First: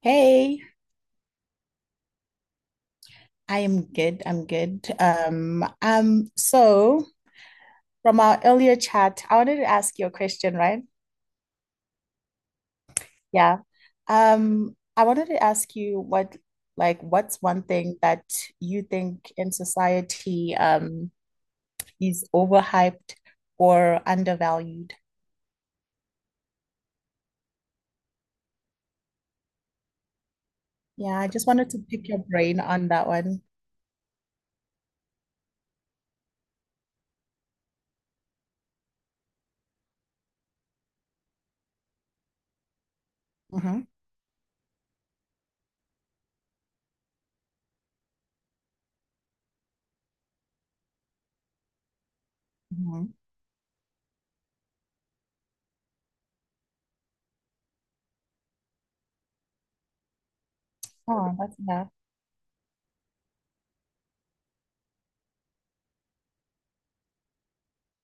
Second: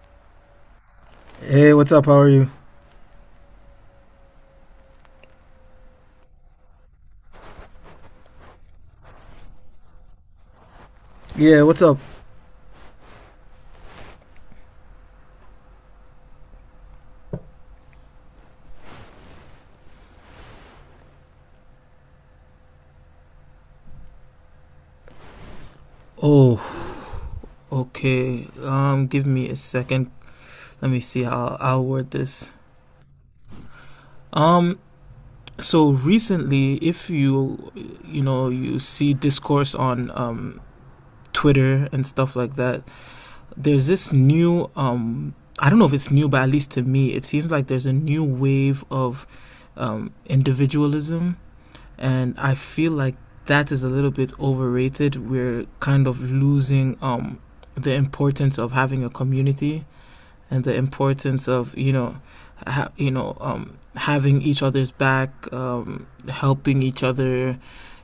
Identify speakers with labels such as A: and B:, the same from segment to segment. A: Hey,
B: Hey, what's up? How are you?
A: I am good. I'm good. So from our earlier chat, I wanted to ask you a question, right?
B: Yeah, what's up?
A: Yeah. I wanted to ask you what's one thing that you think in society, is overhyped or undervalued?
B: Oh, okay. Give me a second. Let me
A: Yeah,
B: see
A: I just
B: how
A: wanted to
B: I'll
A: pick
B: word
A: your
B: this.
A: brain on that one.
B: Um, so recently, if you you see discourse on Twitter and stuff like that,
A: Mm-hmm.
B: there's this new. I don't know if it's new, but at least to me, it seems like there's a new wave of individualism, and I feel
A: hmm
B: like that is a little bit overrated. We're kind of losing the importance of having a community and the
A: Oh,
B: importance
A: that's
B: of
A: yeah.
B: having each other's back, helping each other.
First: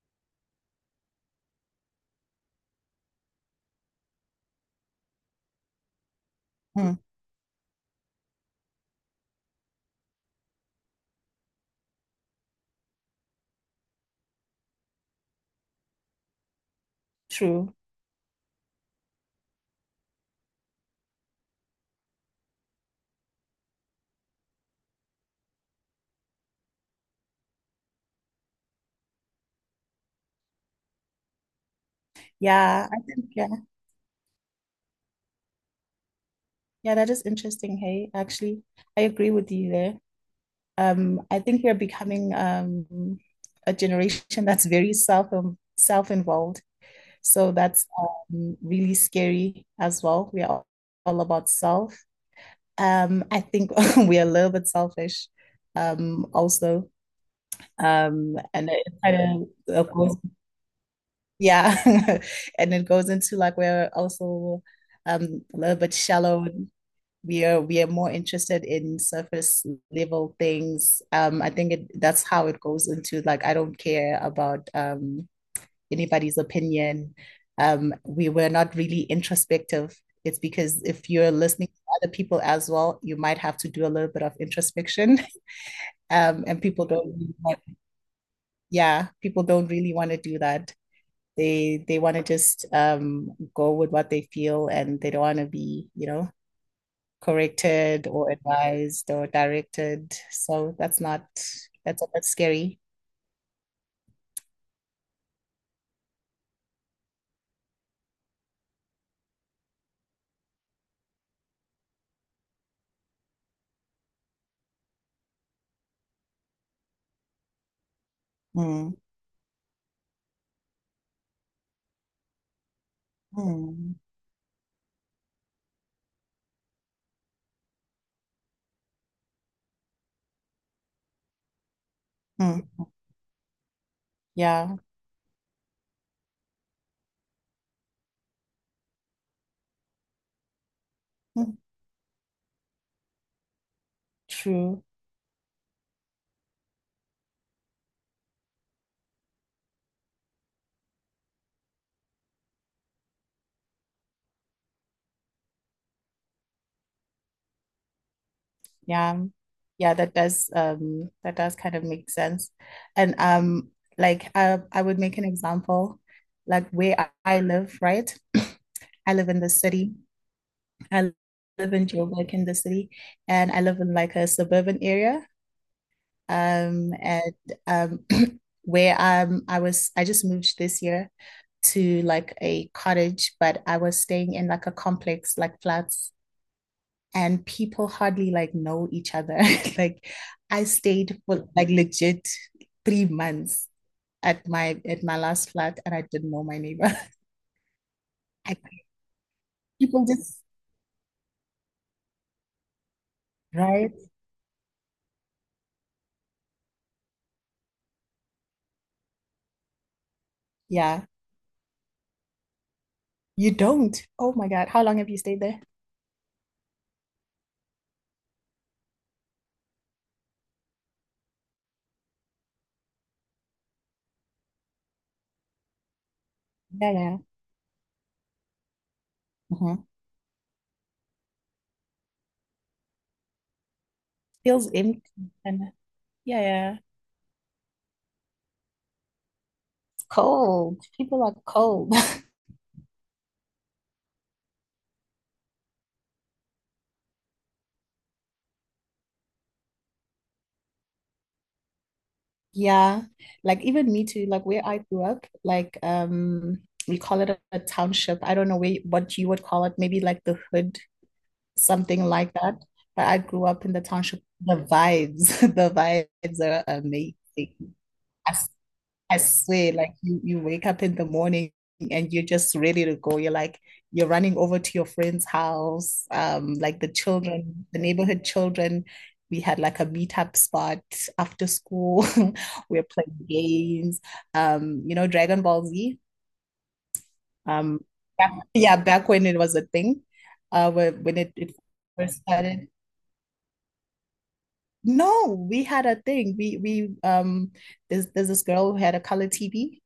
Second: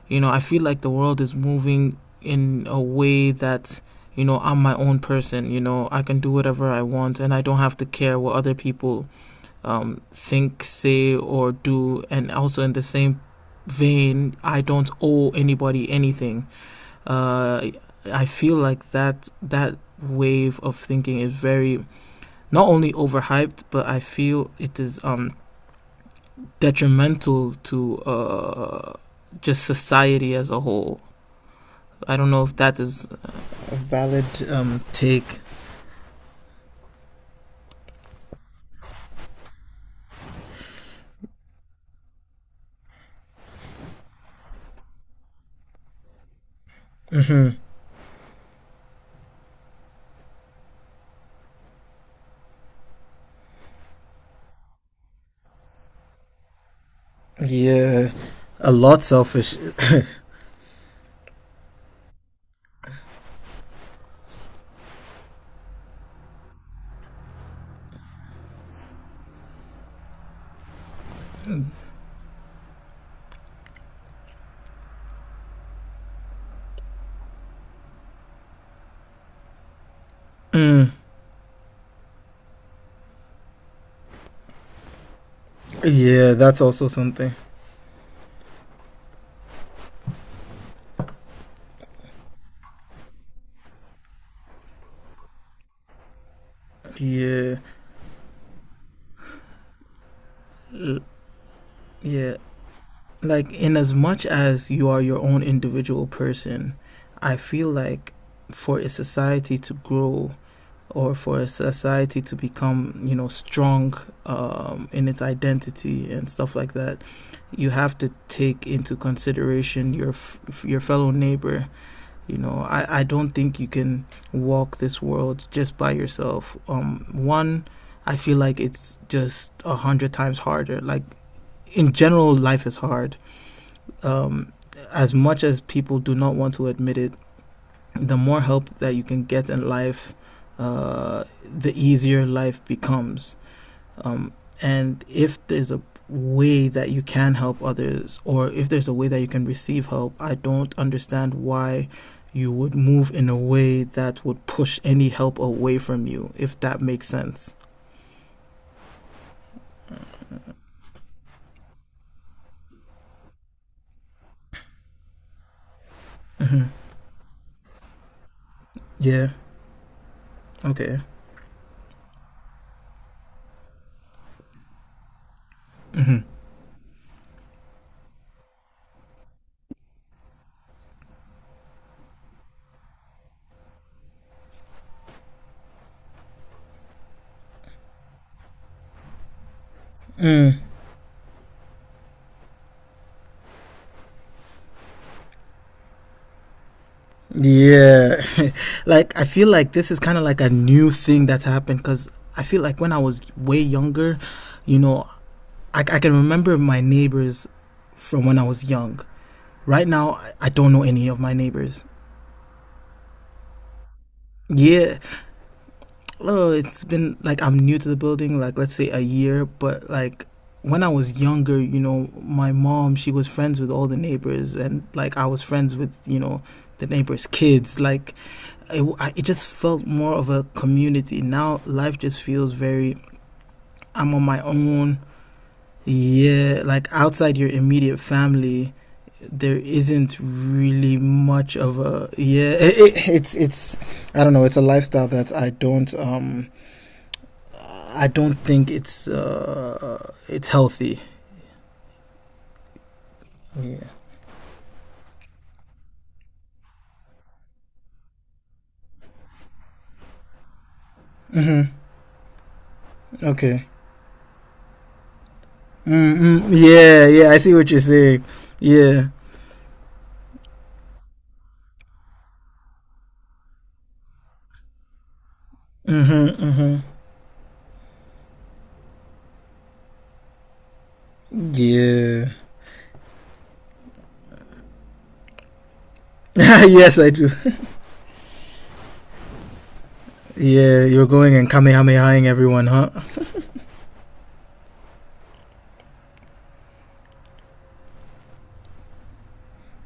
B: You know, I feel like the world is moving in a way that, you know, I'm my own person. You know, I can do whatever I
A: Mm,
B: want, and I don't have to care what other people think, say, or do. And also in the same vein, I don't owe anybody anything. Uh,
A: true.
B: I feel like that wave of thinking is very not only overhyped, but I feel it is detrimental to just society as a whole. I don't know if that
A: Yeah, I
B: is
A: think yeah,
B: a valid take.
A: yeah, that is interesting. Hey, actually, I agree with you there. I think we're becoming a generation that's very self-involved. So that's really scary as well. We are all about self. I think we are a little bit selfish also.
B: Yeah,
A: And
B: a
A: it
B: lot
A: kind
B: selfish.
A: of goes, yeah, and it goes into like we're also a little bit shallow. We are more interested in surface level things. That's how it goes into like I don't care about anybody's opinion. We were not really introspective. It's because if you're listening to other people as well, you might have to do a little bit of introspection.
B: Yeah,
A: And
B: that's
A: people
B: also
A: don't, really
B: something.
A: want, yeah, people don't really want to do that. They want to just go with what they feel, and they don't want to be, you know,
B: Yeah,
A: corrected or advised or directed. So that's not, that's a bit
B: yeah.
A: scary.
B: Like, in as much as you are your own individual person, I feel like for a society to grow or for a society to become, you know, strong in its identity and stuff like that, you have to take into
A: Mm,
B: consideration your your fellow neighbor. You know, I don't think you
A: mm,
B: can walk this world just by yourself, one. I feel like it's just 100 times harder. Like in general, life is
A: mm.
B: hard. um,
A: Yeah,
B: as much as people do not want to admit it, the more help that you can get in life,
A: mm,
B: the easier life becomes. Um,
A: true.
B: and if there's a way that you can help others, or if there's a way that you can receive help, I don't understand why you would move in a way that would push any help away from you, if that makes sense.
A: Yeah. Yeah, that does kind of make sense. And like I would make an example like where I live, right? I
B: Yeah,
A: live in the city.
B: okay.
A: I live in Joburg in the city and I live in like a suburban area. And um where I was I just moved this year to like a cottage, but I was staying in like a complex like flats and people hardly like know each other. Like I stayed for like legit 3 months at my last flat and I didn't know my neighbor.
B: Yeah.
A: I,
B: Like, I feel like this is
A: people
B: kind of like
A: just
B: a new thing that's happened, cuz I feel like when I was way
A: right?
B: younger, you know, I can remember my neighbors from when I was young. Right now, I don't know
A: Yeah.
B: any of my neighbors.
A: You don't. Oh my God. How long
B: Yeah,
A: have you stayed there?
B: oh, it's been like, I'm new to the building, like let's say a year, but like when I was younger, you know, my mom, she was friends with all the neighbors, and like I was friends with, you know, the
A: Yeah, yeah.
B: neighbors' kids. Like it just
A: hmm
B: felt more of a community. Now life just feels very, I'm on my
A: Feels
B: own.
A: empty and yeah,
B: Yeah,
A: yeah.
B: like outside your immediate family, there
A: It's
B: isn't
A: cold.
B: really
A: People are
B: much of
A: cold.
B: a yeah. It's I don't know. It's a lifestyle that I don't think it's healthy.
A: Yeah. Like
B: Yeah.
A: even me too, like where I grew up, we call it a township. I don't know where, what you would call it, maybe like the hood something like that. But I grew up
B: Okay.
A: in the township. The vibes, the vibes are
B: Yeah, yeah, I
A: amazing.
B: see what you're saying.
A: I
B: Yeah,
A: I swear, like you wake up in the morning and you're just ready to go. You're like, you're running over to your friend's house. Like the children, the neighborhood children, we had like a meetup spot after school.
B: yeah.
A: We're playing games. You know, Dragon Ball Z.
B: Yes, I do.
A: Um, yeah, back when it was a thing,
B: Yeah, you're
A: when
B: going and
A: it first
B: kamehamehaing everyone,
A: started.
B: huh?
A: No, we had a thing. We there's this girl who had a color TV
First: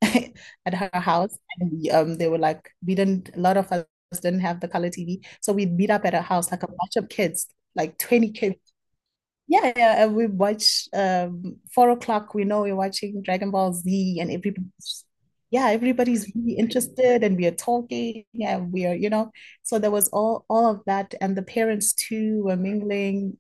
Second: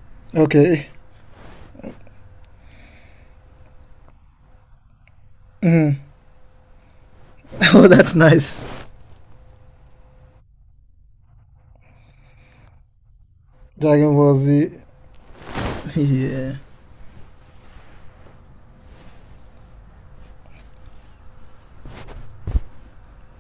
A: at
B: Okay.
A: her house and we they were like we didn't, a lot of us didn't have the color TV. So we'd meet
B: Mm.
A: up at her house like a bunch of kids,
B: Oh,
A: like
B: that's
A: 20 kids.
B: nice.
A: Yeah, yeah, and we watch 4 o'clock, we know we're watching Dragon Ball
B: Dragon
A: Z and
B: Ball Z.
A: everybody's yeah, everybody's
B: Yeah,
A: really interested and we are talking. Yeah, we are, you know. So there was all of that and the parents too were mingling.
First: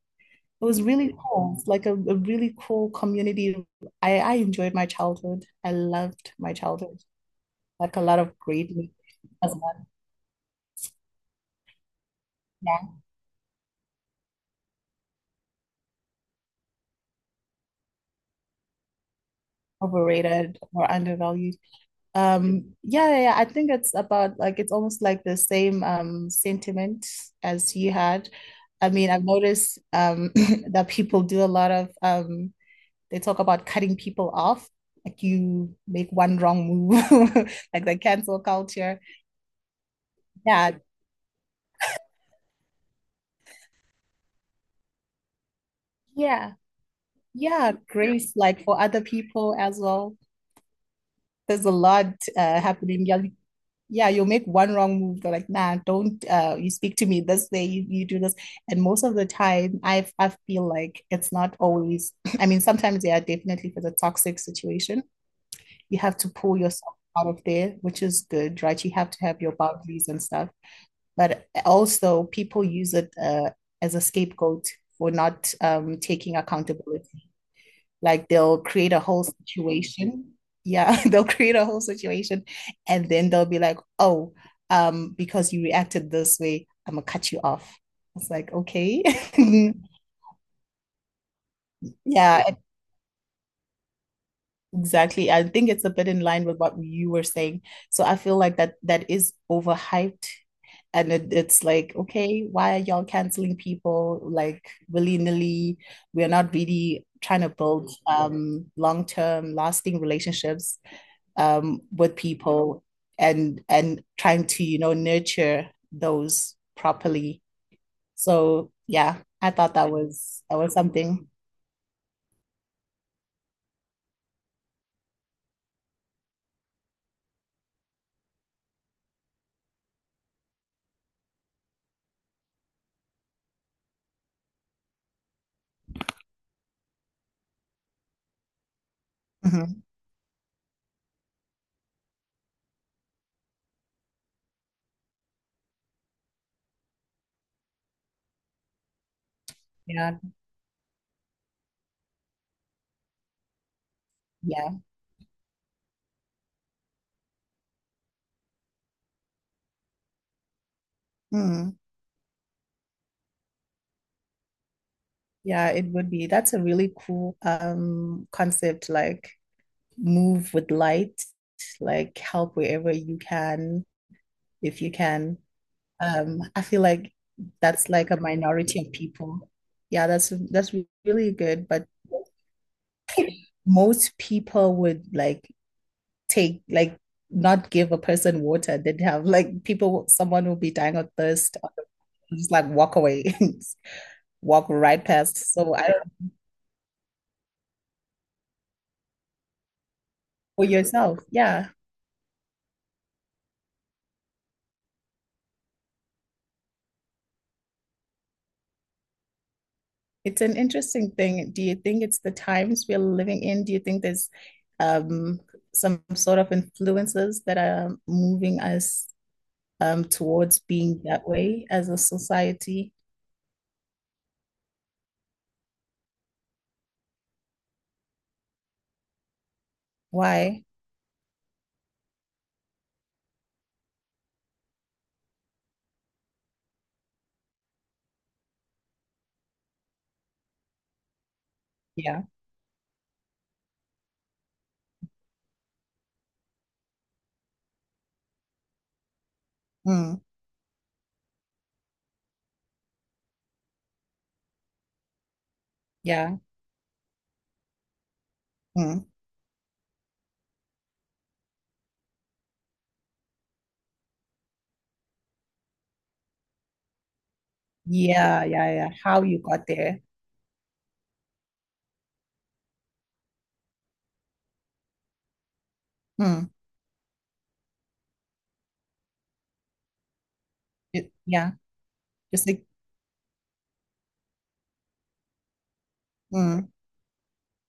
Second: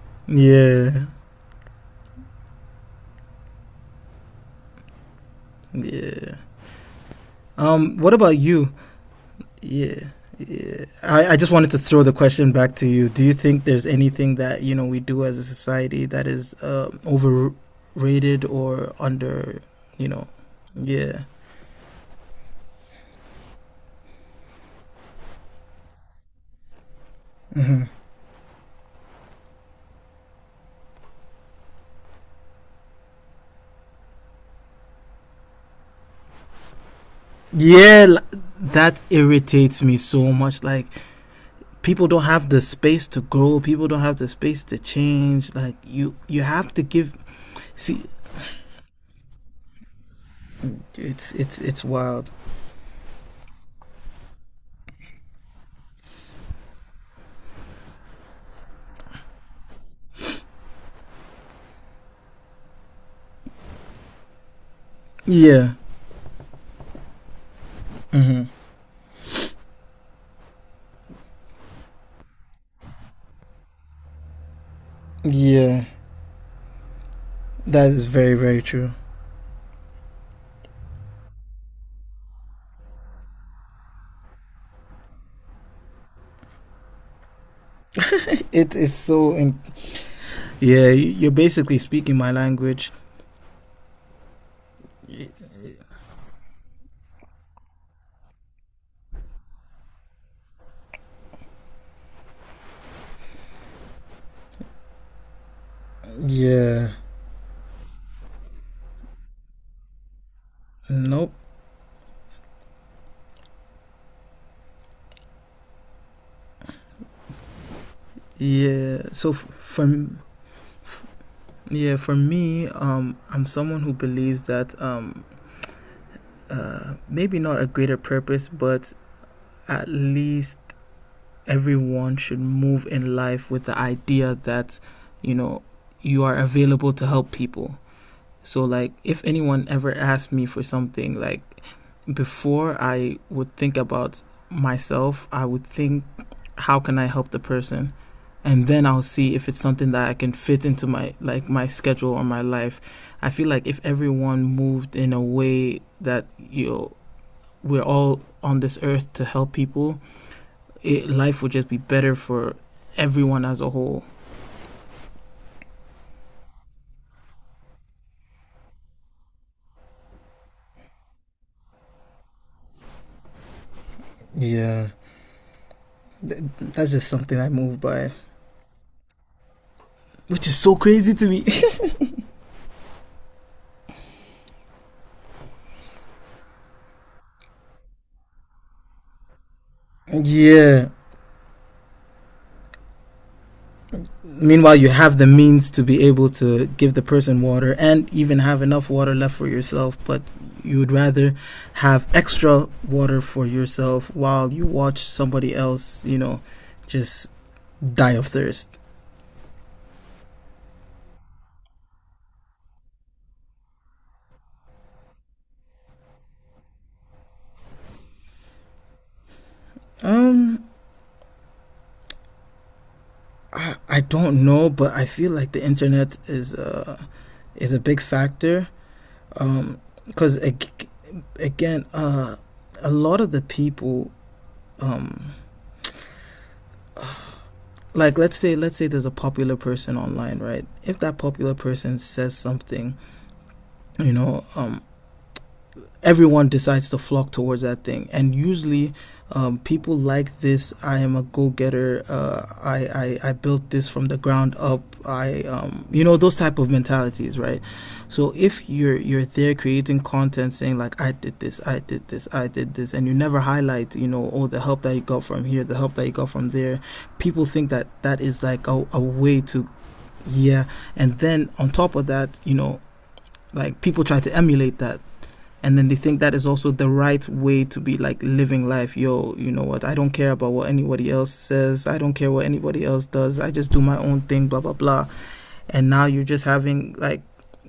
A: It was
B: yeah,
A: really cool. It's like a really cool community. I enjoyed my childhood. I loved
B: yeah.
A: my childhood. Like a
B: What
A: lot
B: about
A: of great
B: you?
A: movies as well.
B: Yeah. Yeah. I just wanted to throw the question back
A: Yeah,
B: to you. Do you think there's anything that you know we do as a society that is overrated or under? You know,
A: overrated or
B: yeah,
A: undervalued. Yeah, I think it's about like it's almost like the same sentiment as you had. I mean, I've noticed that people do a lot of they talk about cutting people off. Like you make one wrong move, like the
B: yeah.
A: cancel culture.
B: That irritates me so much.
A: Yeah,
B: Like, people don't have the space to grow. People don't have the space to change. Like, you
A: yeah.
B: have to give.
A: Yeah,
B: See,
A: grace like for other people as well. There's a
B: it's
A: lot
B: wild.
A: happening. Yeah, yeah, you'll make one wrong move. They're like, nah, don't you speak to me this way, you do this. And most of the time, I feel like it's not always. I mean, sometimes yeah, definitely for the toxic situation,
B: Yeah,
A: you have to pull yourself out of there, which is good, right? You have to have your boundaries and stuff. But also, people use it as a scapegoat for not
B: yeah.
A: taking accountability.
B: That is
A: Like
B: very
A: they'll
B: very true.
A: create a whole situation. Yeah, they'll create a whole situation and then they'll be like, oh, because you reacted this way, I'm gonna cut you off. It's like,
B: It is
A: okay.
B: so in. Yeah, you- are basically speaking my
A: Yeah, e-
B: language.
A: exactly. I think it's a bit in line with what you were saying. So I feel like that is overhyped and it's like, okay, why are y'all canceling people like willy-nilly? We're not
B: Yeah.
A: really trying to build long-term lasting relationships.
B: Nope.
A: With people and trying to, you know, nurture those properly. So
B: Yeah.
A: yeah,
B: So
A: I thought
B: for
A: that was
B: f-
A: something.
B: yeah, for me, I'm someone who believes that maybe not a greater purpose, but at least everyone should move in life with the idea that, you know, you are available to help people. So like, if anyone
A: Mhm.
B: ever asked me for something, like before I would think about myself, I would think, how can I help the person? And then I'll see if it's something that
A: Yeah,
B: I can fit into my like my schedule or my life. I feel like if everyone
A: yeah.
B: moved in a way that, you know, we're all on this earth to help people, it, life would just
A: Mm.
B: be better for everyone as a whole.
A: Yeah, it would be. That's a really cool concept, like move with light, like help wherever you can, if
B: Yeah.
A: you can. I feel
B: That's just
A: like
B: something I move
A: that's
B: by,
A: like a minority of people. Yeah, that's
B: which is
A: that's
B: so crazy to
A: really
B: me.
A: good, but most people would like take like not give a person water. They'd have like people someone will be
B: Yeah.
A: dying of thirst, just like walk away. Walk
B: Meanwhile, you
A: right
B: have the
A: past.
B: means
A: So
B: to
A: I don't
B: be
A: know,
B: able to give the person water and even have enough water left for yourself, but
A: for
B: you would
A: yourself,
B: rather
A: yeah,
B: have extra water for yourself while you watch somebody else, you know, just die of thirst.
A: it's an interesting thing. Do you think it's the times we're living in? Do you think there's um some sort of influences that are moving us towards
B: Um,
A: being that way as a society?
B: I don't know, but I feel like the internet is a big factor. Um, because
A: Why?
B: ag- Again, a lot of the people um like, let's say there's a popular person online, right? If that popular person
A: Yeah,
B: says something, you know um everyone decides to flock towards that thing. And usually, people
A: mm.
B: like this. I am a go-getter. I built this from the ground up. I you know, those
A: yeah,
B: type of mentalities, right? So if you're
A: mm.
B: you're there creating content saying like I did this, I did this, I did this, and you never highlight, you know, all the help that you got from here, the help that you got from there, people think that that is
A: yeah,
B: like
A: yeah, yeah,
B: a
A: how you
B: way
A: got
B: to
A: there,
B: yeah. And then on top of that, you know, like people try to emulate that, and then they think that is
A: mm.
B: also the right way to be like living life. Yo, you know what, I don't care about what anybody else
A: Yeah,
B: says, I don't care what
A: just like,
B: anybody else does, I just do my own thing, blah blah blah. And now you're just
A: mm,
B: having like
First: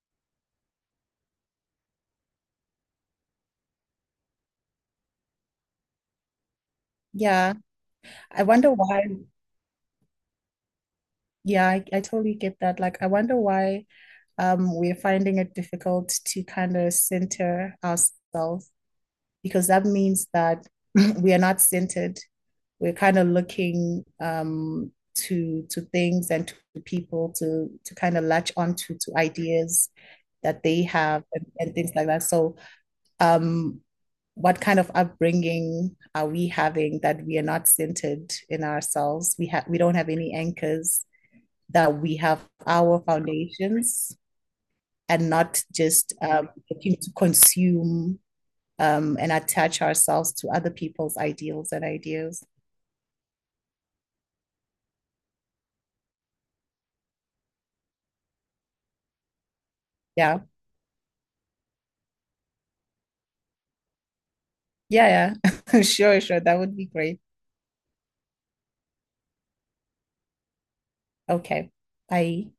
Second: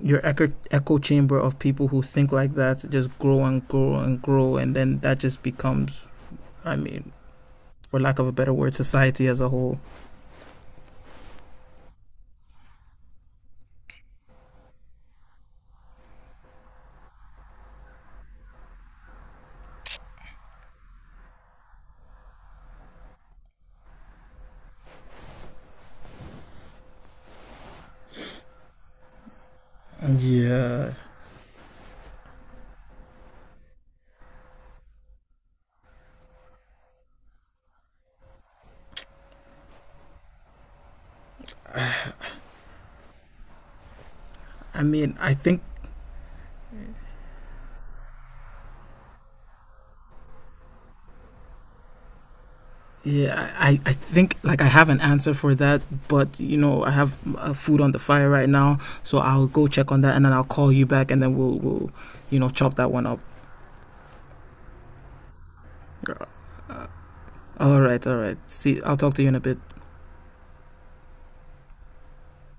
B: your echo chamber of people who think like that just grow and grow and grow, and then that just becomes, I mean,
A: yeah.
B: for lack of a
A: I
B: better
A: wonder
B: word,
A: why.
B: society as a whole.
A: Yeah, I totally get that. Like, I wonder why we're finding it difficult to kind of center ourselves, because that means that we are not centered. We're kind of looking to things and to people to kind of latch onto to ideas that they
B: Yeah.
A: have and things like that. So um, what kind of upbringing are we having that we are not centered in ourselves? We don't have any anchors that we have, our foundations,
B: I mean,
A: and
B: I think,
A: not just looking to consume and attach ourselves to other people's ideals and ideas.
B: yeah, I think like I have an answer for that, but you know I have food on the fire right now, so I'll go check on that, and then
A: Yeah,
B: I'll call you back, and then we'll you know chop that one up.
A: yeah, yeah. Sure, sure. That would be great.
B: All right, all right. See, I'll talk to you in a bit.
A: Okay, bye.